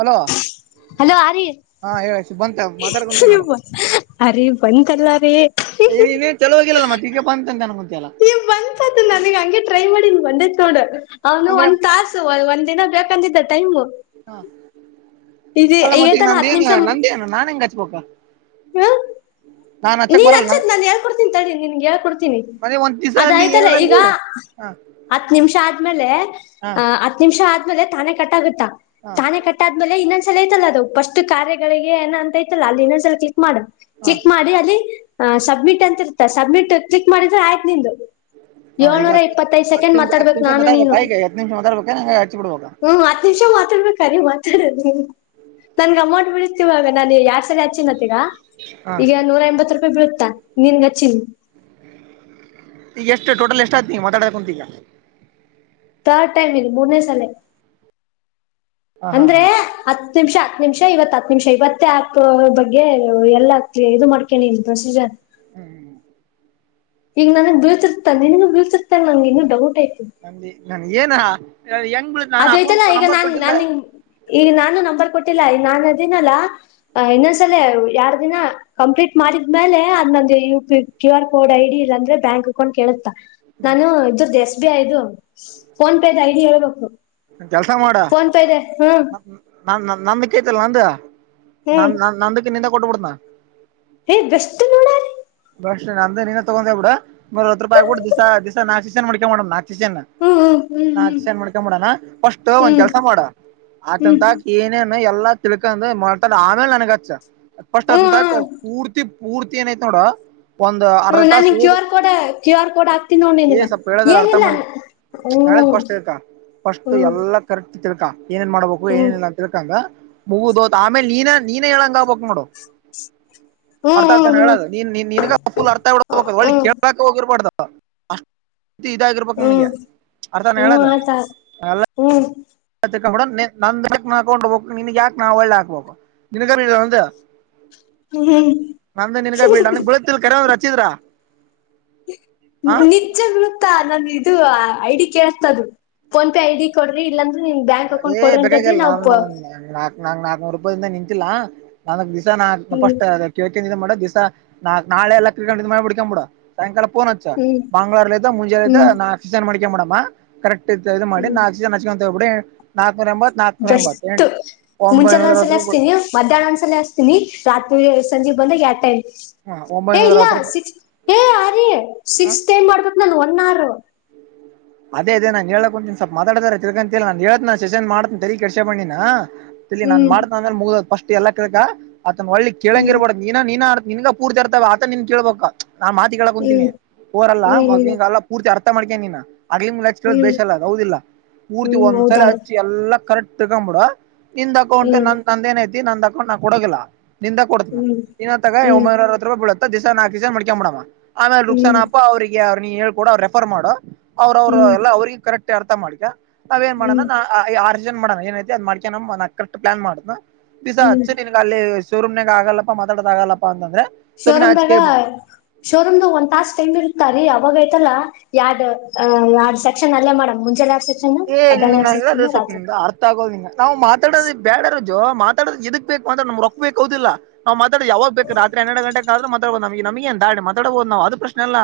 Hello hello Arya ಮಾತಾಡ್ಕೊಂತೀ ನೋಡು ಅರಿ ಬಂತಲ್ಲ ರೀ ನೀ ಚಲೋ ಹೋಗಿಲ್ಲಲ್ಲ ಮತ್ತೆ ಈಗ ಬಂತಂತ ಅನ್ಕೊಂತಲ್ಲ ನೀ ಬಂತತ್ದ ನನಗ ಹಂಗೆ ಟ್ರೈ ಮಾಡನ್ ಬಂದೆ ತೋಡ್ ಅವನು ಅಂದ್ರೆ ಒಂದ್ ತಾಸು ಒಂದ ದಿನ ಹ ಅಂತಿದ್ದ ಟೈಮ್ ಹಾ ಅಲ್ಲ ಮತ್ತಿಗೆ ಐತಲ್ಲ ನಂದೇಏನು ನಂದೇನು ನಾನನ್ ಹೆಂಗಗೆ ಹಚ್ಬಬೇಕ ಹಾ ನೀನ್ ನ ಹಚ್ಚತ್್ ನಾನ್ ಹೇಳ್ಕ ಕೊಡ್ತೀನಿ ತಳಿ ನಿನ್ಗೆ ಹಳ್ ಕೊಡ್ತೀನಿ ಮನೆ ಒಂದ್ ದಿವ್ಸ ಅಂದಿ ಅದಾಯ್ತಲ್ಲ ಈಗ ಏನಂದಿ ಹ ಹತ್ ನಿಮಿಷ ಆದ ಆಮೇಲೆ ಹ ಅ ಹತ್ ನಿಮಿಷ ಆದ್ಮೇಲೆ ತಾನೆ ಕಟ್ಟಾಗುತ್ತಾ ಹ ತಾನೆ ಕಟ್ಟಾದ್ಮೇಲೆ ಇನ್ನೊಂದ ಲ ಐಲ್ಲ ಅದು ಫಸ್ಟ್ ಕಾರ್ಯಗಳಿಗೆ ಏ ಅಂತ ಐಲ್ಲ ಅಲ್ಲಿ ಇನ್ನೊ್ಲ ಕ್ಲಿಕ್ ಮಾಡು ಹ ಕ್ಲಿಕ್ ಮಾಡಿ ಅ ಸಬ್ಮಿಟ್ ಅಂತ ಇರುತ್ತ ಸಬ್ಮಿಟ್ ಕ್ಲಿಕ್ ಮಾಡಿದ್ರೆ ಆಯ್ತ್ು ನಿಂದು ಹಾ ಈಗ ಏಳ್ನೂರ ಇಪ್ಪತ್ತೈದು ಹತ್ತು ಸೆಕೆಂಡ್ ನಿಮಿಷ ಹತ್ತು ಮಾತಾಡ್ಬೇಕು ನಿಮಿಷ ನಾನು ನೀನು ಮಾತಾಡ್ಬೇಕಾ ಈಗ ಹತ್ತು ನಿಮಿಷ ಮಾತಾಡ್ಬೇಕಾ ನಂಗೆ ಹಚ್ಚಿ ಬಿಡ್ಬೇಕಾ ಹ್ಮ್ ಹತ್ ನಿಮಿಷ ಡ್ಬೇಕರಿ ಮಾತಾಡ ನನ್ ಗ ಅಮ್ಮಂಟ್ ಬಿಳತಿವಾಗ ನ ಯ ಗ ಹಾ ಈ ನೂರ ಎಂಬತ್ ರೂಪಾಯಿ ಬಿಳುತ್ತಾ ನಿಂದಗ ಚಿ ಮಾತಕಂತಗ ರ್ಡ್ ಟೈಮ್ ಇದೆ ಮೂನೇ ಸಲ ಹಾ ಹಾ ಅಂದ್ರೆ ಹಾ ಅತ್ ಹ ನಿಮಿಷ ಹತ್ತು ನಿಮಿಷ ಇವತ್ತು ಹತ್ತು ನಿಮಿಷ ಇವತ್ತೇ ಆಪ್ ಬಗ್ಗೆ ಎಲ್ಲ ಆತಿ ಇದು ಮಾಡ್ಕೇನಿ ಇದು ಪ್ರೊಸೀಜರ್ ಹ್ಮ್ ಹ್ಮ್್ಮ ಈಗ ನನನ್ಗ್ ಬಿಳ್ಚಿರ್ತೆ ನಿನಗೂ ಬಿಳ್ಸಿರ್ತಾನ ನಂಗೆ ಇನ್ನು ಡೌಟ್ ನಂದಿ ನನ್ ಏನ ಹೆಂಗ್ ಬಿಳತ್ ನಾನು ಅದ ಆಯ್ತಲ್ಲಾ ಅಕೌಂಟ್ ಈಗ ನಂಬರ್ ನಾನ್ ಕೊಟ್ಟಿಲ್ಲ ನನ್ ಈಗ ನಾನು ನಂಬರ್ ಕೊಟ್ಟಿಲ್ಲ ನಾನನ್ ಅದನಲ್ಲ ಇನ್ನೊಂದ್ಸಲ ಎರಡ್ ದಿನ ಕಂಪ್ಲೀಟ್ ಮಾಡಿದ್ಮೇಲೆ ಅದ್ ನ ಯ ಕ್ಯೂ ಆರ್ ಕೋಡ್ ಐಡಿ ಇಲ್ಲ ಅಂದ್ರೆ ಬ್ಯಾಂಕ್ ಅಕೌಂಟ್ ಕೇಳುತ್ತಾ ನಾನು ಇದ್ರ ದಸ್ ಿಯದು ಫೋನ್ ಪೇದ ಐಡಿ ಹೇಳ್ಬೇಕು ಕೆಲ್ಸ ಮಾಡ ದ್ ಹ್ಮ್ ನ ನಮ ಕೈತಲ್ಲ ನಂದ ನ ಹ್ಮ್ ನ ನಂದುಕ ನಿಂತಾ ಕೊಟ್ಟ ಬಿಡತ ಏ ನೋಡ್ ಅಲ್ಲಿ. ಬಸ್ ನ ಅಂದ ನೀನೇ ತಗೊಂಡೇ ಬಿಡತ್ ರೂಪಿ ಆಬ ಬಿಡ್ ದಿಸಸಾಕ್ ದಸನ್ ಮಡಿಕಕ ಮಾಡ ನಾಕ್ ಚನ್ನ ಹ್ಮ್ ಹ್ಮ್ ಹ್ಮ್ ನಾನ್ ಮಾಡ್ಕೊಂಡಂಬಡಣ ಫಸ್ಟ್ ಒಂದ್ ಹ್ಮ್ ಕೆಲ್ಸ ಮಾಡ ಹ್ಮ್ ಆಕಂತ ಏನೇ ಎಲ್ಲಾ ತಿಳ್ಕ ಮಾಡತಾ ಆಮೇಲೆ ನನ್ಗಚ್ಚ ಪಸ್ಟ್ ಅದ ಹ್ಮ್ ಪೂರ್ತಿ ಮೂರ್ತಿ ಏನಐತೆ ನೋಡ ಒಂದ್ ಅರ್ಧ ಹ್ಮ್ ತಾಸ ನಾನ್ ಕ್ಯೂ ಹೂದು R code Q R code ಹಾಕ್ತೀನಿ ನೋಡ್ ನಿನಗ ಏ ಸ್ವಪ ಹೇಳದ್ರ ಅರ್ಧ ಏನಿಲ್ಲ ಮಾಡ ನಾಳೆದ ಹ್ಮ್ ಫಸ್ಟ್ ತಿಳ್ಕ ಫಸ್ಟ್ ಹ್ಮ್ ಎಲ್ಲಾ ಕರೆಕ್ಟ್ ತಿಳ್ಕಾ ಏನೇನ್ ಮಾಡ್ಬೇಕು ಹ್ಮ್ ಹ್ಮ್ ಏನೇನಿಲ್ಲ ಅಂತ ತಿಳ್ಕಂದ ಮೂಗುದೋ ಆಮೇಲೆ ನೀನ ನೀನ ಹೇಳಂಗ ಆಗ್ಬಕ್ ನೋಡ ಅರ್ಥ ಹ್ಮ್ ಅರ್ಥಾನ ಹೇಳದು ನೀನ್ಗ ಫುಲ್ ಹ್ಮ್ ಅರ್ಥಡಬೇಕ ಹ್ಮ್ ಕೇಳಕ್ ಹೋಗ ಕೊಡ್ದ ತಿ ಇದಾಗಿರ್ಬೇಕಕ್ ಹ್ಮ್ ನನ್ಗೆ ಅರ್ಥಾನ ಹ್ಮ್ ಹೇಳದು ಆಯ್ತ ಅಲ್ಲ ಹ್ಮ್ ಡ ನಂದಕ್ ನಾಕೊಂಡ್ ಹು ನನ್ಗ್ ಯಾಕಕ್ ನಾ ಒಳ್ಳೆ ಹಾಕ್ಬೇಕು ನಿನಗ ಒಂದು ಹ್ಮ್ [inaudible] ನಂದ ನಿನಾ ಬ ಕುಳದಲ್ಲಿ ಕರ ರಚಿತರಾ ನಿಜ ಗ [unintelligible] ನ ಇದು ಐಡಿ ಕೇಳ್ತದೆ ಫೋನ್ ಪೇ ಐಡಿ ಕೊಡ್ರಿ ಇಲ್ಲಾಂದ ನಿಮ್ ಬ್ಯಾಂಕ್ ಅಕೌಂಟ್ ಕೊಡ್ರಂತದವಿ ನಾವು ನಾ್ ನಾಕನೂರು ರೂಪಾಯಿಂದ ನಿಂಂತಿಲ್ಲ ನನಗ್ ದಿವಸ ನಾ ಹ್ಮ್ ಫಸ್ಟ್ ಅ ಕ ಮಾಡ ದಿವಸಾ ನಾಳೆ ಎಲ್ಲ ಕ್ರಿಕೆಟ್ ಮಾಡಿ ಬಿಡ್ಕಂಬುಡ ಸಾಯಂಕಾಲ ಹ ಹ್ಮ್ ಬಂಗ್ೂರ್ಲ್ಲಿ್ದಾ ಮುಂಜೆ ಹ್ಮ್ ನಾ ಆಫಸನ್ ಮಡಿಕ ಮಡ ಕರೆಕ್ಟ್ ಇ ಮಾಡಿ ಹ್ಮ್ ನಾಕು ನಚ್ಕೊಂತ ಬಿಡಿ ನಾಕ ಬ್ರಸ್ು ಮುಂಚೆ ಒಂಬೈನೂರ ಒಂದ್ಸಲ ಅರವತ್ತು ರೂಪಾಯಿ ಹಸ್ತೀನಿ ಮಧ್ಯಾಹ್ನ ಒಂದ್ಸಲ ಹಸ್ತೀನಿ ರಾತ್ರಿ ಸಂಜೆ ಬಂದಾಗ ಯಟೈಮ ಹಾ ಏ ಒಂಬೈನೂರ ಇಲ್ಲ ಅರವತ್ತು ರೂಪಾಯಿ ಸಿಕ್ ಏ ಯ ರ ಹಾ ಸಿಕ್ಸ್ ಟೈಮ್ ಮಾಡ್ತೇತಿ ನನ್ ಒನ್ ಅವರ್ ಅದೇ ಅದೇಾನ್ ಹೇಳಕ್ಂತನ್ ಸ್ವಪ ಮಾತಾಡತಾರ ತಿರ್ಗಂತಿ ನಾನ್ ಹೇಳತ್ನ ನ ಸೆನ್ ಮಾಡತನ ತರಿೀ ಕೆಡಸ ಬಣ್ಣಿನಾ ಇ ನಾನ್ ಹ್ಮ್ ಮಾಡ್ತ ಅಂದ್ರೆ ಮುಗ್ ಸ್ಟ್ ಎಲ್ಲ ಕಕ ಅತನ ಒಳ್ಳಿ ಹ್ಮ್ ಕೆಳಂಗಿರ್ಬಡ ನೀ ನಿನ್ಗ ಪೂರ್ತಿರ್ತವ ಆತ ನಿನ್ ಕೇಳ್ಬಬೇಕ ನಾನ್ ಮಾತಿ ಕೇಳ ಹ್ಮ್ ಕುಂತೀಿನಿೋರಲ್ಲ ಹ್ಮ್ ಮಗಲ್ಲಾ ಪೂರ್ತಿ ಅರ್ ಮಾಡ್ಕ ನೀ ಆಗ್ಲಿ ಮು ಬೇ ಹ್ಮ್ ಅಲ್ಲ ಅ ಹೌದಿಲ್ಲ ಪೂರ್ತಿ ಹ್ಮ್ ಒಂದ್ ಸಲ ಹೌದಾಳ ಹಚ್ಚಿ ಎಲ್ಲ ಕರೆಕ್ಟ್ ತಿಕೊ್ಂಬಿಡ ನಿಂದ್ ಅಕೌಂಟ್ ಹ್ಮ್ ನನ್ ತಂದೆನ ಐತಿ ನಂದ್ ಅಕೌಂಟ್ ನಾ ಕೊಡೋಗಿಲ್ಲ ನಿಂದ ಕೊಡ್ತನ ಹ್ಮ್ ಇನ್ನ ತಗ ಹ್ಮ್ ಒಂಬೈೂರತ್ ರೂಪಾಯಿಳುತ್ತೆ ದಸ ನಾಕ ದಿವಸ ಮ್ಕೊಂಬ ಮಾಡಡವ ಆಮೇಲೆ ಹ್ಮ್ ರುಕ್ಸನ್ಪ್ಪಾ ಅವ್ರರಿಗೆ ಅವ್ರನ ಹೇಳ್ಕೊಡ ಅವರು ರೆಫರ್ ಮಾಡೋ ಅವ್ರ ಅವರು ಹ್ಮ್ ಎಲ್ಲ ಅವ್ರಿಗೆ ಕರೆಕ್ಟ್ ಅರ್ಥ ಮಾಡ್ಕ ನಾವ್ಏನ್ ಹ್ಮ್ ಮಾಡಣಾ ಆರ್ ಜನ್ ಮಾಡೋಣಏನೈಐತಿ ಅ್ ಮಾಡ್ಕ ನ ನ ಕರೆಕ್ಟ್ ಪ್ಲಾನ್ ಮಾಡ್ ಬಿಸಾ ಹ್ಮ್ ಅಚ್ಚ ನಿನ್ಗ ಅಲ್ಲಿ ಶೋರೂಮ್ಾಗ ಆಗಲ್ಲಪ್ಪಾ ಮಾತಾಡದ ಆಗಲ್ಲಪ್ಪ ಅಂತಂದ್ರೆ ಸುಮ್ನೆ ಶೋರೂಮ ದಾಗ ಹಚ್ಕೆ ಶೋರೂಮ್ಗ ಒಂದ್ ತಾಸ ಟೈಮ್ ಇರ್ತಾರಿೀ ಅವಾಗ ಯಾವ್ದ್ ಯಾವ್ ಸೆಕ್ಷನ್ ಅಲ್ಲೇ ಮಾಡ ಮುಂಜೆ ಏ್ ನ ಅದೇ ಸ್ೊಪ್ ನಿ ಅರ್ಥ ಆಗೋದ್ಂಗ ನಾ್ ಮಾತಾಡೋ ಬ್ಯಾಡಾರ ಮಾತಾಡ ಎದಕ್ ಬೇಕತಾ ನ್ೊಕ್ಬೇಕು ಅದಿಲ್ಲ ನಾ್ ಮಾತಾೋ ಯಾಗ ಬೇಕ ರಾತ್ರಿ ಹೆರ ಗಟೆ ಆದ್ರೆ ನಮಗೆ ನಮಗೆಂತಾ ಮಾಡ ಮಾತಡಬೋದು ನವು್ ಪ್ರಶ್ ಅಲ್ಲ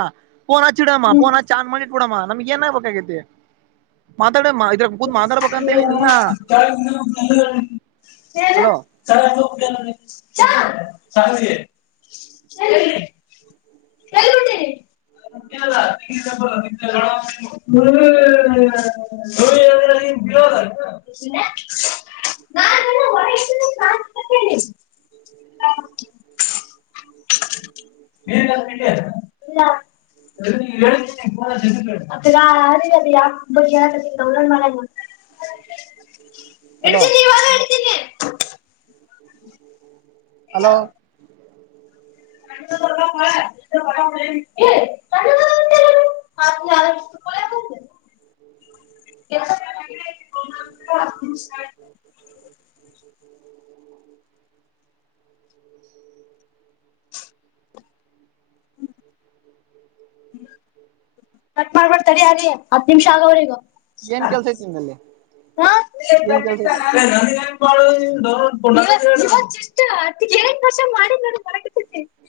ಫೋನ್ ಹ್ಮ್ ಹಿಡಮ್ಮಫೋನ್ ಹ ಆನ್ ಮಾಡಿ ಬಿಡಮ್ಮ ನಮ್ಗೆ ಏನ್ ಆಾಗಬೇಕಾಗೈತಿ [inaudible] ಹಲೋ ಸಳಟ ಚ ಚಲಿ [unintelligible] ಹ್ಮ [inaudible] ಕೆಲ್ಲಣ ಲ್ಲ [unintelligible] [inaudible] ನೀಲ್ಲ [unintelligible] ಅ ಬ [unintelligible] ಡೌನ್ಲೋಡ್ ಮಾಡ ಹಲೋ ಇಡ್ತೀನಿವ ಇಡ್ತೀನಿ ಹಲೋ ಮ ಕ ಕ [inaudible] ಹ ಅಷ್ಟು ಕ ಕೊ ಎಷ್ಟ [unintelligible] ಹ [inaudible] ಹ್ಮ್ [inaudible] ಕಟ್ ಮಾಡಾರಬಡ್ತರಿ ಅಗ ಹತ್ತು ನಿಮಿಷ ಆಗವರೆಗ ಏನ್ ಕೆಲ್ಸ ಐತ್ ನಿಂದಲ್ಲಿ ಹ [inaudible] ಏನ್ ಕೆಲ್ಸ ಐತಿ ವರ್ಷ ಮಾಡಿ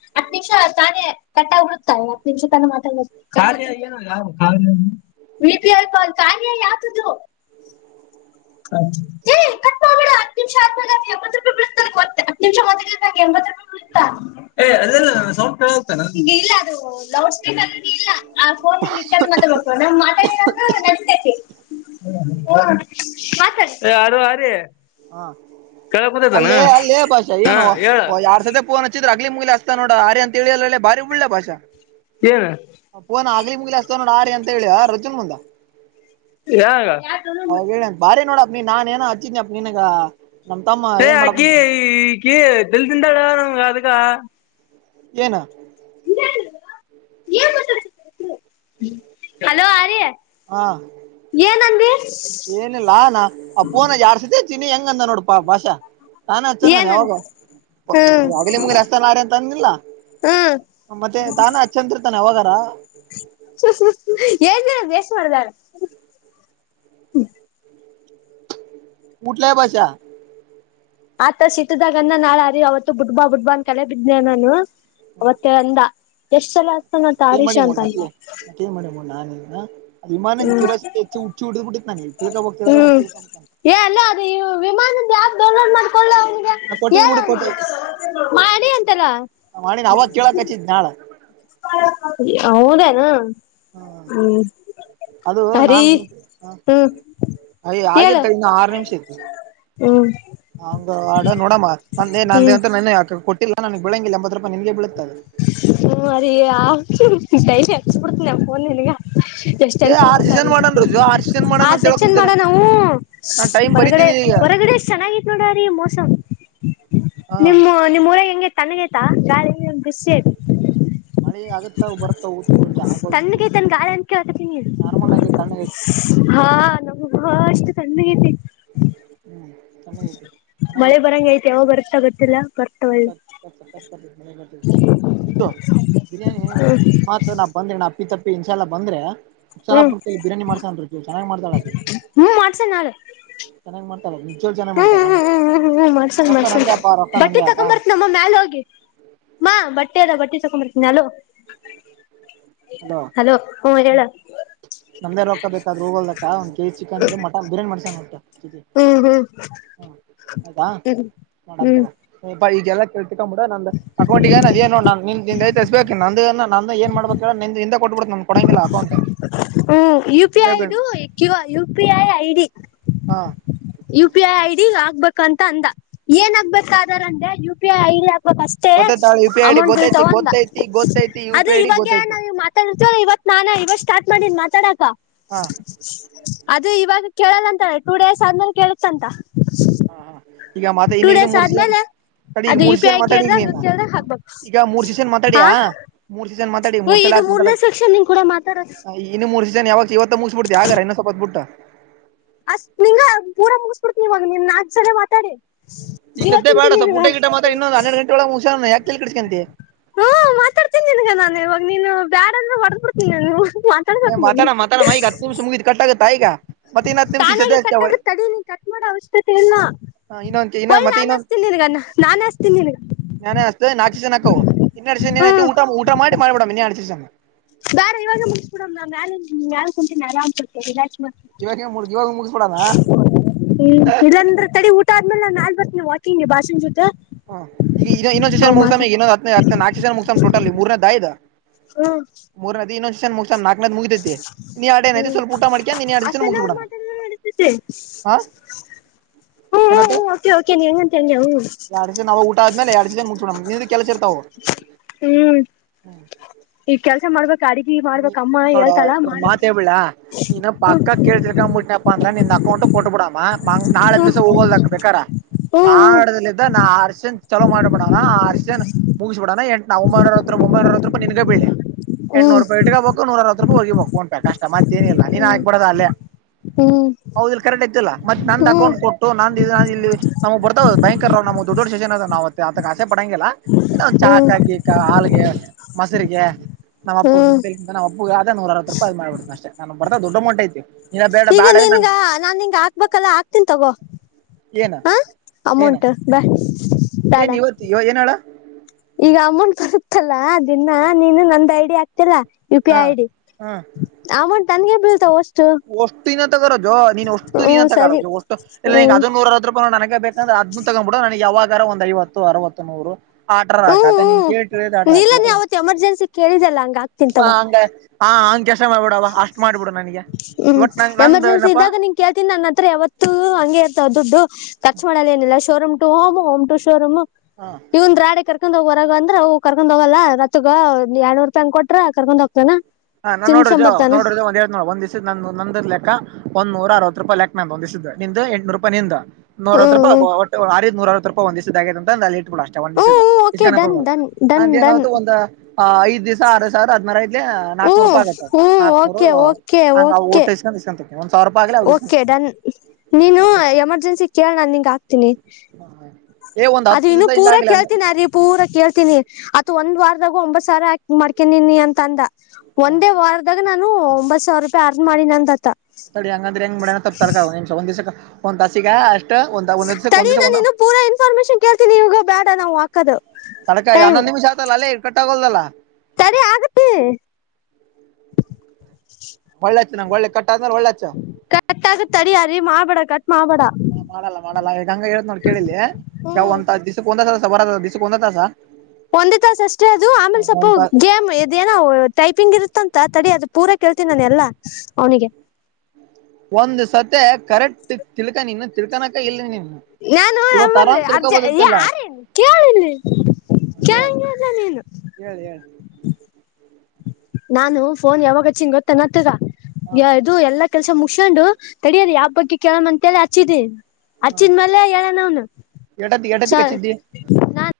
ಮ [unintelligible] ಹತ್ ನಿಮಿಷ ತಾನ ಕಟ್ಟ ಉಡುತ್ತಾರೆ ಹತ್ ನಿಮಿಷ ತಾನ ಮಾತಾಡ ನಿಪಪ ಕಾಲಯ ಯಾತದು [inaudible] ಹ [inaudible] ಹ ನಿಮ ಎಾಯ ರಲ್ಲ ಆ ಫೋನ್ ಹಿಂಗ್ ಇಷ್ಟ್ರ ಮಾತಬೇಕು ನಮ್ ಮಾತಾಡಂತ ನನ್ಸ್ತೇತಿ ಹ ತ ಯಾರ ಅ ರ ಹ ಅಲ್ಲೇ ಅಲ್ಲೇ ಭಾಷಾ ಏನು ಹೇಳ ಯಾರ್ ಸತೆ ಪೋನ್ ಹಚ್ಚಿದ್ರ ಆಗ್ಲಿ ಮುಗಿಲಿ ಅತಾ ನೋಡ ಅರೆ ಅಂತ ಹೇಳಿಯಲ್ಲ ಬಾರಿ ಉಳ್ಳೆ ಭಾಷೋ ಏನ್ ಆಗ್ಲಿ ಮುಗಲಿ ಅತಾೋ ಆಾರಿ ಅಂತ ಹೇಳಿ ರಜುನ್ ಮುಂದ ಯಾವಾಗ ಅವ ಹೇಳಿಂತ ಭಾರಿ ನೋಡ ಅ ನಾನ ಏನ ಅಚ್ಚನಿ ಅ ಯಾ ಕೀ ಈ ಕೀ ತಲ್ಲಿ ನಿಂತಲ್ಲೇ ಅದಕ್ಕಾ. ಏನ ಹಲೋ ಆರ್ಯ ಹಾ ಏನಂದಿ ಏನಿಲ್ಲಾನ ಅಪ್ಪೋನ ಯಾಡ್ಸಿದ್ದ ತಿನಿ ಹೆಂಗಂದ್ ನೋಡಪ ಭಾಷಾ. ತಾನ ಚಂದನ ಏನಂದ ಯಾವಾಗೊ ಹ್ಮ್ ಯಗಲಿ ಮುಗಲಿ ಆಚಾತಾನಾ ಅಂತ ಅಂದಿಲ್ಲ. ಹ್ಮ್ ಮತ್ತೆ ತಾನ ಅಚ್ಚಂತರ್ ತಾನೆ ಯಾವಾಗಾರ ಹೂ ಹೂ ಹೇಶವರ್ದಾರ ಉಟ್ಲಾ ಬಷಾ ಆತ ಸೀಟದಾಗ ನಾಳ ಅರಿ ಅವತ್ತು ಬುಟ್ ಬಾ ಬುಟ್ ಬಾ ಅನ್ ಕಲೆ ಬಿದ್ದನೆ ನಾನು ಅವತ್ತು ಅಂದ ಎಷ್ಟ್ ಸಲ ಅತಾನ ತಾರೀಶ ಅಂತ ಅಂದ ನಾನ್ ಇನ್ನ ಇಮಾ ನನ್ ಹ್ಮ್ ಕ್ಯೂರಸಿಟಿ ಹೆಚ್ಚು ಹುಚ್ಚಿ ಇಡಿದ್ ಬಿಟ್ಟು ನಾನ ಇ ತಿಳ್ಕೊಬೇಕ್ ತಿಳ್ಕೊಬೇಕ್ ಹ್ಮ್ ತಿಳ್ಕೊಬೇಕ್ ಏ ಅಲ್ಲ ಅದು ವಿಮಾನದ ಆಪ್ ಡೌನ್ಲೋಡ್ ಮಾಡ್ ನಾ ಕೊಟ್ಟಿನ್ ಹೇಳ್ ಬಿಡು ಕೊಟ್ಟೆ ಮಾಡನೆ ತ್ತೀಯಾ ಅಂತಲ್ಲ ಮಾಡಿನ ಅವಾಗ ಕೇಳಕ್ ಹಚ್ಚಿದ್ ನಾಳ ಹೌದೆನೊ ಹ್ಮ ಅದು ಹರಿ ನಾನು ಹೂ ಹ ಹ್ಮ್ ಅಯ ಆಗಿಲ್ಲ ಹೇಳು ತಡಿ ಇನ್ನು ಆರು ನಿಮಿಷ ಐತ್ತಿ ಹ್ಮ್ ಹಂಗ ಆಡ ನೋಡಮ್ಮ ನಂದೇ ನೇ ಹ್ಮ್ ಅಂತ ನೆನೆ ಯಾಕ ಕೊಟ್ಟಿಲ್ಲ ನನ್ ಬಿಳಂಗಿಲ್ಲ ಎಂಬತ್ ರೂಪಯಿ ನಿನ್ಗೆ ಬಿಳು ಹ್ಮ್ ಆರಿಯಾ ಹೂ ಹೂ ಡೈಲಿ ಹಚ್ಚ್ ಬಿಡ್ಡತ್ತೀನಿ ಪೋನ್ ನಿನಗ ಎಷ್ಟ್ ಏ ಎಲ್ಪ್ ಆರ್ ಸೀಸನ್ ಆಗುತ್ತೆ ಮಾಡನ್ ರುಜು ಆರ್ ಸೀಸನ್ ಮಾಡಣ ಆ ಅಂತ ಹೇಳಕ್ ಸೆಕ್ಷನ್ ಕುಂತಿಲ್ಲ ಮಾಡ್ ನಾವು ನಾನ್ ಟೈಮ್ ಹೊರಗಡೆ ಬರಿತೀನಿ ಈಗ ಹೊರಗ್ ಎಷ್ಟ್ ಚೆನ್ನಾಗಿತ್ತು ನೋಡ ರೀ ಮೋಸ ಹಾ ನಿಮ್ಮ ನಿಮ್ಮ್ ಊರಾಗ ಹೆಂಗೆ ತಮಿನೆಟ ಗಾಳಿ ಬಿಸಿ ಐತಿ ಮಳಿ ಆಗುತ್ತಾವು ಬರ್ತಾವ್ ಊತ್ ಬಿಡ್ ಜ ಆಗಲ್ ಪೂರ್ತಿ ತಣ್ಣಗೈತನ್ ಗಾಳಿ ಅಂತ ಕೇಳಕತೀನಿ ನಾರ್ಮಲ್ ಆಗಿ ತಣ್ಣಗೈತಿ ಹಾ ನಮಗ ಅಷ್ಟು ಕಣ್ಣೈತಿ ಹ್ಮ್ ತಣ್ಣಗೈತಿ ಮಳೆ ಬರಂಗೈತಿ ಯಾವಾಗ ಬರುತ್ತೋ ಗೊತ್ತಿಲ್ಲ ಬರ್ ಸಖತ ಸಖತ್ ಪಟ್ಟ ಮಳೆ ಬರ್ತೀದೆ ಇದು ಬಿರಿಯಾನಿ ಆಕಸ್ಮಾತ್ ನಾ ಬಂದ್ರೆ ನಾ ಅಪ್ಪಿ ತಪ್ಪಿ ಇನ್ಸೆಲ್ಲಾ ಬಂದ್ರೆ. ಹ್ಮ್ ಅರ್ಚನ್ ಬಿರಿಯಾನಿ ಮಾಡ್ಸನ್ ಚೆನ್ನಾಗ್ ಮಾಡ್ತಾಳ್ ಆಕಿ ಹ್ಮ್ ಮಾಡ್ಸನ್ ನಾಳೆ ಚನ್ನಾಗ್ ಮಾಡ್ತಳ್ ನಿಜ್ವಾಗಳ್ ಚೆನ್ನಾಗಿ ಹ್ಮ್ ಮಾಡ್ತಾಳೊ ಹ್ಮ್ ಹ್ಮ್ ಹ್ಮ್ ಹ್ಮ್ ಮಾಡ್ಸನ್ ರೊಕ್ಕ ಮಾಡ್ಸನ್ ನಂದೇ ಅಪ್ಪ ರೊಕ್ಕ ಬಟ್ಟಿ ನಂದೇ. ಆತಾ ತಕೊಂಬರ್ತ್ ಅಮ್ಮ ಮ್ಯಾಲ ಹೋಗಿ ಮಾ ಬಟ್ಟೆ ಅದವ ಬಟ್ಟೆ ತಕೊ ಬರ್ತೀನಿ ಮ್ಯಾಲ್ ಹೋಗಿ ಹಲೋ ಹ್ಮ್ ಹೇಳು ನಮ್ದೇ ರೊಕ್ಕ ಬೇಕಾದ್ರೆ ಹೋಗಲಿ ಅಕ್ಕ ಒಂದ್ ಕೆ ಜಿ ಚಿಕನ್ ಇ ಮಟನ್ ಬ ಬಿರಿಯಾನಿ ಮಾಡ್ಸಣ್ ಹೊಟು [unintelligible] ಹ ಹೌದ ಐತ ನೋಡಣ ಹ್ಮ್ ತಗೋ ಬಾ ಇದ್ದೆಲ್ಲಾ ಇಕೊಂಬಿಡು ನನ್ನದ್ ಅಕೌಂಟಗೆ ಏನ್ ಐದೆ ಏನೊ ನೀನದ್ ಐತೆ ಎಸ್ ಬಿ ಅಕೌಂಟ್ ನನ್ನದು ನು ಏನ್ ಮಾಡ್ಬೇಕು ನಿಂದೇ ಕೊಟ್ಬಿಡ್ತೀನಿ ನಮ್ ಕೊಡಂಗಿಲ್ಲ ಅಕೌಂಟ್ ಹ್ಮ್ ಯು ಪಿ ಐ ದು Q U P I ID ಹಾ ಯು ಪಿ ಐ ಐಡಿ ಆಗ್ಬೇಕ ಅಂತ ಅಂದ ಏನಾಗಗ್ಬೇಕ್ ಆಧಾರ್ ಅಂದೆ ಯು ಪಿ ಐ ಐಡಿ ಆಗ್ ಹ ಪಾಷ್ಟೇ ಗೊತ್ತೈತಾ U P I D amount ಗೊತ್ತೈತಿ ಬಿಳ್ಳತ್ತಾವಂದ ಗೊತ್ತೈತಿ ಗೊತ್ತೈತಿ ಯು ಅದು ಪಿ ಐ ಡಿ ಇವಾಗೆ ಗೊತ್ತೈತಿ ನಾವು ಮಾತಾಡೈತಿಯೊ ಇವತ್ ನಾನಾ ಇವಾಗ ಸ್ಟಾರ್ಟ್ ಮಾತಡ್ ತಡಕ ಹಾ ಅದು ಇವಾಗ ಕೇಳಲ್ಲಂತಳ ಟೂ ಡೇಸ್ ಆದ್ಮೇಲೆ ಕೇಳುತಂತ ಹಾ ಹಾ ಈಗ ಮತ್ತೆ ಇನ್ನು ಇನ್ನು ಮುರ್ ಸಿಸನ್ ಆದ್ಮೇಲೆ ತಡಿ ಈಗ ಅದು ಮೂರು ಯು ಪಿ ಸೇಷನ್ ಐ ಮಾತಾಡಿ ಈಗ ಕೇಳ್ದಾಗ ನೀನು ಕೇಳ್ದಾಗ ಹಾಕ್ಬೇಕು ಈಗ ಮೂರು ಸೇಷನ್ ಹಾ ಮಾತಾಡಿಯಾ ಮೂರು ಸೇ ಷನ್ ಮಾತಾಡಿ ಹ್ಮ ಮೂರ್ ಸಲ ಇದು ಮಾತಾಡ್ ಮೂರನೇ ಸೆಕ್ಷನ್ ನಿನ್ ಕೂಡ ಮಾತಾಡೋದು ಇನ್ನು ಮೂರ್ ಅದೇನ್ ಇವತ್ತು ಮುಗಸ್ ಬಿಡ್ತಿಯಾ ಆಗಾರೆ ಇನ್ನ ಸ್ವಲ್ಪ್ ಬಿಟ್ಟು ಅಷ್ಟ ನಿಂಗ ಪೂರ ಮುಗಿಸ್ ಬಿಡ್ತೀನಿ ನಿನ್ನ್ ನಾಲ್ಕು ಸಲಿ ಮಾತಾಡಿ ಈಗ ಜೀವ ಸದ್ಯ ಬೇಡ ತಿಂತೀನಿ ಸ್ವಲ್ಪ ಊಟ ನಿನಗ ಗಿಟ ಮಾತ್ರ ಇನ್ನೊಂದು ಹನ್ನೇರಡು ಗಂಟೆ ಒಳಗ್ ಮುಗಸ್ ಕೊಳ್ಳೋಣ ಯಾಕ್ ತಲೆ ಕೆಡ್ಸಕೊಂತಿ ಹ್ಮ್ ಮಾತಾಡ್ತೀನಿ ನಿನಗೆ ನಾನ್ ಇವಾಗ ನೀನು ಬ್ಯಾಡ ಅಂದ್ರೆ ಹೊಡೆದ್ ಬಿಡ್ತೀನಿ ನಾನು ಏ ಮಾತಾಡ್ಬೇಕ್ ನೀನ್ ಬಿಡು ಮಾತಾಡ ಮಾತಾಡ ಈಗ ಹತ್ತು ನಿಮಿಷ ಮುಗಿದ್ ಕಟ್ ಆಗುತ್ತಾ ಈಗ ಮತ್ತೆ ಇನ್ನ ಹತ್ತು ನಿಮಿಷ ಈಗ ತಾನಾಗಿ ಸದ್ಯ ಅಷ್ಟೇ ಕಟ್ಟಾಗುತ್ತೆ ತಡಿ ಕಟ್ ಮಾಡೋ ಅವಶ್ಯಕತೆ ಇಲ್ಲ ಇನ್ನೊಂದ್ ಇನ್ನೊಂದ್ ಒಳ್ಳ್ ಮತ್ತೆ ನಾನ್ ಇನ್ನೊಂದ್ ಅಸ್ತೀನಿ ನಿನ್ಗ ನಾನ್ ಅಸ್ತೀನಿ ನಿನ್ಗ ನಾನೇ ಅಸ್ತೀನ್ ನಾಕ್ ಸೀಸನ್ ಹಾಕವು ಇನ್ ಎರಡ್ ಸೇಶನ್ ಐತಿ ಹ್ಮ್ ಊಟ ಊಟ ಮಾಡಿ ಮಾಡ್ ಬಿಡಮ್ಮಿ ಇನ್ನು ಎರಡ್ ಸೇಷನ್ ಬಾರ್ ಇವಾಗ ಮುಕ್ಸ್ ಬಿಡಣ ಬಾ ಮ್ಯಾಲ್ ಕುತ್ತಿದ್ದೀನಿ ಆರಾಮ್ಸೆ ಕುತ್ತೀದ್ದೀನಿ ರೀಲಕ್ಸ್ ಬಾ ಇವಾಗ ಮುಗ್ ಇವಾಗ ಮುಗಿಸ್ಬಿಡಣ ಹ್ಮ ಇಲ್ಲಂದ್ರೆ ತಡಿ ಊಟ ಆದ್ಮೇ ನಾಲ್ ಬರ್ ನೀವು ಹಾಕಿನಿ ಭಷಣ ಜೋತೆ ಹ ಈಗ ಇನ್ನೊಂದು ಜನ ಮುಗಸ ಇನ್ನೊಂದು ಹತ್ ಹತ್ ನಾಕು ಜ ಮುಗ್ಸ ಟಲ್ ಮೂರನೇ ದಾಯ ಇದ ಹಾ ನಾಲ್ಕನೇದ್ [inaudible] ಮುಗಿತೈತಿ ಇನ್ ಎರಡ್ ಏನೈತಿ ಹ್ಮ್ ಸ್ವಲ್ಪ ಊಟ ಮಾಡ್ಕ್ಯಂಡ್ ಇನ್ ಎರಡ್ ಸೀಸನ್ ಅಸನವ್ರ ಮುಗಿಸ್ಬಿಡಣ ಮಾತ ನಡತತೆೆ ಹಾ ಹ್ಮ್ ಹ್ಮ್ ಹ್ಮ ೆ ಕೆ ನೀ ಹೆಂಗಂತನ್ಯ ಹ ಎರಡು ದಸ ನಾವು ಊಟ ಆದ್ಮೇಲೆ ಎರಡು ದಸೆ ಮುಗಸೋ ನಿ್ದ ಕೆಲಸ ಇರ್ತವು ಹ್ಮ್ ಈ ಕೆಲ್ಸ ಮಾಡ್ಬೇಕ ಅಡಿಗೆ ಮಾಡ್ಬೇಕ ಅಮ್ಮ ನೋಡ ಹೇಳ್ತಾಳ ಮಾತ್ ಮಾಡ್ಬೇಕು ಹೇಬಿಳಾ ಇನ್ನ ಪಕ್ಕ ಕೇಳತಿರ್ಕಂಬಿಟ್ಟನಪ್ಪ ಅಂದ್ರ ನಿನ್ ಅಕೌಂಟ್ಕ್ ಕೊಟ್ಬ ಮಂಗ್ ನಾಳೆ್ ದಿವಸ ಹೋಗೋಲ್ ಹಾಕ್ ಬಬೇಕಾರ ಹ್ಮ್ ನಾನ್ಡದದಲ್ಲಿ್ದ ನಾ ಆರುಷನ್ ಚಲೋ ಮಾಡಿಬಡಣ ಆರ್ಷನ್ ಮುಗಿಸ್ಬಿಡಾನ ಎ ನಾವುಮಂಬನರತ್ರ ಒಂಬೈನರತ್ರ ನ ನಿನ್ಗ ಬೆಳಿ ಹ ಹ ನೂರ ಅವ ರೂಪಾಯಿ ಹೋಗಿಬೇಕು ಉಂಟೆ ಕಷ್ಟ ಮತ್ತೇಏನಿಲ್ಲಾ ನೀನ್ ಹ್ಮ್ ಆಗ್ಬಡುದ ಅೇ ಹ್ಮ್ ಆಯ್ಲ್ಲ ಮತ್ ನಂದ್ ಹ್ಮ್ ಅಕೌಂಟ್ ಕೊಟ್ಟು ನಂದ ನ ಇ ನಮಗ್ ಬರ್ತಾವ್ ಭಯಂಕರ್ ನಮ ದೊಡ್ಡಡ್ಡ ಸೇನ್ ಅದ ನಾವ್ೆತ ಆಸೆ ಪಡಂಗಿಲ್ಲ ಇ ಒ್ ಚಾಕ ಹ್ಮ್ ಗೀಿಕ ಹಾಾಲಿಗೆ ಮೊಸರಿಗೆ ನಮ್ಮ ಹ್ಮ್ ಅಪ್ಪ ನಾಬ್ಬಗದೇೂ ಅರವ ರೂಪಿ ಅ ಮಾಡ್ಿಡ್ನ ಅ ನ ಬದ ದಡ್ಡಮೌಂಟ್ ಐತಿ ಇಲ್ಲ ಬೇಡ ಈಗ ಬ್ಯಾಡ್ರಿ ನಿನ್ಗ ನಂಗ್ ನಾನ್ ನಿಂಗ ಹಾಕ್ಬೇಕಲ್ಲ ಹಾಕ್ತೀನ್ಿ ತಗೋ ಏನ ಹಾ ಏನ ಅಮಂಟ ಬ ಬೇಡ ಏನ್ ಇವತ್ ಇವ ಏನ್ ಹೇಳ ಈಗ ಅಮೌಂಟ್ ಬರುತ್ತಲ್ಲಾ ದಿನ ನೀನು ನಂದ ಐಡಿಯ ಯು ಪಿ ಹಾ ಐ ಐಡಿ ಅಮೌಂಟ್ ನನ್ಗೆ ಬೀಳ್ತಾವ ಅಷ್ಟ ವಷ್ಟಿಿನ ತಗೋೋ ನೀನು ಅಷ್ಟು ನೀನು ಹ್ಮ್ ಸರಿ ತಗೋಷ್ಟು ಇಲ್ಲ ಹ್ಮ್ ಅದೋೂರವ ರೂಾಯ ನನಗೆ ಬೇಕಂದ್ರ ಅದ ತಗೊಂಡ್ ಬಿುೋ ನನಗೆ ಯಾವಾಗ ಒ್ ಐವತ್ತು ಅರವತ್ತು ನೂರು ಆಡ್ರ ಹಕತ [inaudible] ಹ್ಮ್ ಹ್ಮ್ ಇಲ್ಲ ನೀ ಅವತ್ ಎಮರ್ಜೆನ್ಸಿ ಕೇಳಿದಲ್ಲ ಹಂಗ ಹಾಕ್ತಿನ್ ತಗೋ ಆ ಹ ಮಾಡ್ಬಿಡವ ಅಷ್ಟ ಮಾಡಬಿಡು ನನಗೆ ಹ್ಮ್ ಒಟ್ ನಂಗ ನಂದ ಎಮರ್ಜೆನ್ಸಿ ಏನಪ್ಪಾ ಇದ್ದಾಗ ನಿನ್ ಕೇಳ್ತೀನಿ ನನ್ನ ಹತ್ರ ಯಾವತ್ತು ಹಂಗೆ ಇರ್ತ ದುಡ್ಡು ಖರ್ಚ್ ಮಾಡಲ್ಲ ಏನಿಲ್ಲ ಶೋರೂಮ್ ಟು ಹೋಮ್ ಹೋಮ ು ಶೋರೂಮ್ ಹ ಇ ಒಂದು ರಾಡೆ ಕರ್ಕೊಂಡ್ ಹೋಗ ಅಂದ್ರ ಅವು ಕರ್ಕೊಂಡ್ ಹೋಗಲ್ಲಾ ರತ್ಗ ಎರಡ್ನೂರು ರೂಪಾಯಿ ಕೊಟ್ರ ಕರ್ಕೊಂಡ್ ಹೋಗ್ತೇಾನ ಸೀನ್ಸ್ ನೋಡ್ರ ಒಂದ ನೋ ಒಂದ್ಿವ್ ನ ನಂದರ್ ಲೆಕ್ಕ ಒಂದ ನೂರ ಅರವತ್ತು ರೂಪಾಯ ಲೆಕ್ನಂತಂದಿಸಿದ್ದ ನಿ ಎಂಟ್ನೂರು ರೂಪಾಯಂದ ನೂರವ ಹ್ಮ್ ರೂಪಾಯ ಒ ನೂರ ೂಪ ಒಂದ್ ದಿಸದ ಆ ಅಂತ ಅಲ್ಲಿ ಇಟ್ಬೋ ಹ್ಮ್ ಅಷ್ಟಂದ್ಿಸಸದ ಹ್ಮ್ ಓಕೆ ಡನ್ ಇಲ್ಲ ಡನ್ ಡನ್ ನಂಗ ಡನ್ ಏನತು ಒಂದು ಹ ಐದ್ಸ ಆರ ಸಾವಿರದಿನಾರ ಐ್ಲಿ ನೂರು ಹ್ಮ್ ರೂಪಾಯಿ ಆಗತತ್ ಹ್ಮ್ ನಾಕಕ್ನೂರು ಓಕೆ ಓಕೆ ಹಂಗ್ ಓಕೆ ಓಟಸ್ಕೊಂಡ್ ಇಂತ ಓಕೆ ಡನ್ ಅಷ್ಟ್ ನೀನು ಮಾಡ್ಕೊ ಎಮರ್ಜೆನ್ಸಿ ಕೇಳ ನಾನು ನಿಂಗ ಆಾಕ್ತೀನಿ ಏ ಒಂದ್ ಅದ ಹತ್ತು ಇನ್ನು ದಿವ್ಸ ಹಿಂಗ ಪೂರ ಆಗ್ಲಿ ಅಂದ ಕೇಳ್ತೀಿನಿ ಅ ರೀ ಪೂರಾ ಕೇಳ್ತೀನಿ ಅ ಒಂದ್ ವಾರದಾಗ ಒಂಬತ್ ಸಾವರಾ ಮಾಡ್ಕೊಂಡನಿ ಅಂತ ಅಂದ ಹಾ ಒಂದೇ ವಾರದಾಗ ಆಗ ನಾನು ಒಂಬತ್ ಸಾವಿರ ರೂಪಾಯಿ ಅರ್ಧ ಮಾಡಿ ನಂದ ದತ್ತ ಅಡಿ ಹಂಗಂದ್ರೆ ಹೆಂಗ್ ಮಾಡ್ಯನ ತಪ್ಪತಾರ ಒ ನಿಮ್ ಒಂದ್ ದ್ ಒಂದ್ ತಾಸಸಗ ಅಷ್ಟ ಒಂದ್ ಒಂದ್ ದಿವ್ಸಕ್ ಒಂದ್ ತೀ ದಿವ್ಸಕ್ ನಾನ ಒಂದ್ ಇನ್ನು ಪೂರಾ ಇನ್ಫಾರ್ಮೇಶನ್ ಕೇಳ್ತೀನಿ ಇವಗ ಬೇಡ ನಾವು ಹಾಕದು ಕಳಕ ಟೈಮ್ ಹನ್ನೊಂದ ನಿಮಷ ಆತಲ್ಲೇ ಇ ಕಟ್ಟಾಗೋಲ್ದಲ್ಲ ತಡಿ ಆಗುತ್ತೆ ಒಳ್ಳೆಚ್ಚೆ ನಂಗೆ ಒಳ್ಳೆ ಕಟ್ಟ ಕಟ್ಟಾಗ ತಡಿ ಅಾರ ಹಾ ಮಾಡಲ್ಲ ಮಾಡಲ್ಲ ಈಗ ಗಂಗ ಹೇಳೇತ್ ನೋಡ್ ಕೇಳಿಲ್ಲ ಈಗ ಒಂದ ದಿವ್ ಒಂದಲ ಬರ ದಸೊಂಡೋಂತಾ ಒಂದೇ ತಾಸಸ್ ಅಷ್ಟೇ ಅದು ಆಮೇಲೆ ಸ್ವಲ್ಪ ಒಂದ್ ತಾ ಗೇಮ್ ಇದೇನೋ ಟೈಪಿಂಗ್ ಇರುತ್ತಂತ ತಡಿ ಅದು ಪೂರಾ ಕೇಳ್ತೀನಿ ನಾನ ಎಲ್ಲಾ ಅವನಿಗೆ ಒಂದ್ ಸತೆ ಕರೆಕ್ಟ್ ತಿಳ್ಕಾನನ್ ತಿಳ್ಕನಕ ಇಲ್ಲ ನೀನ್ ನಾನು ಅರ್ಜ ಯಾರೇನು ಕೇಳಿಲ್ಲ ಹೇಳ್ ಕಲ್ಲ ನೀನು ಹೇಳ್ ಹೇಳ್ ನಾನು ಫೋನ್ ಯಾವಾಗಚ್ಚಿನ್ ಗೊತ್ತ ನತ್ತದ ಹಾ ಯ ಇದು ಎಲ್ಲಾ ಕೆಲ್ಸ ಮುಗಸೊಂಡು ತಡಿಯರಿ ಯಾವ ಬಗ್ಗೆ ಕೇಳಂತೇಳಿ ಹಚ್ಚಿದೆ ಹಾ ಅಚ್ಚಿದ ಮೇಲೆ ಎನವನು ಎಟತ್ತಿಗ್ ಸ ಎಟತ್ತಿಗ್ ಹಚ್ಚಿದ್ದಿ ನಾ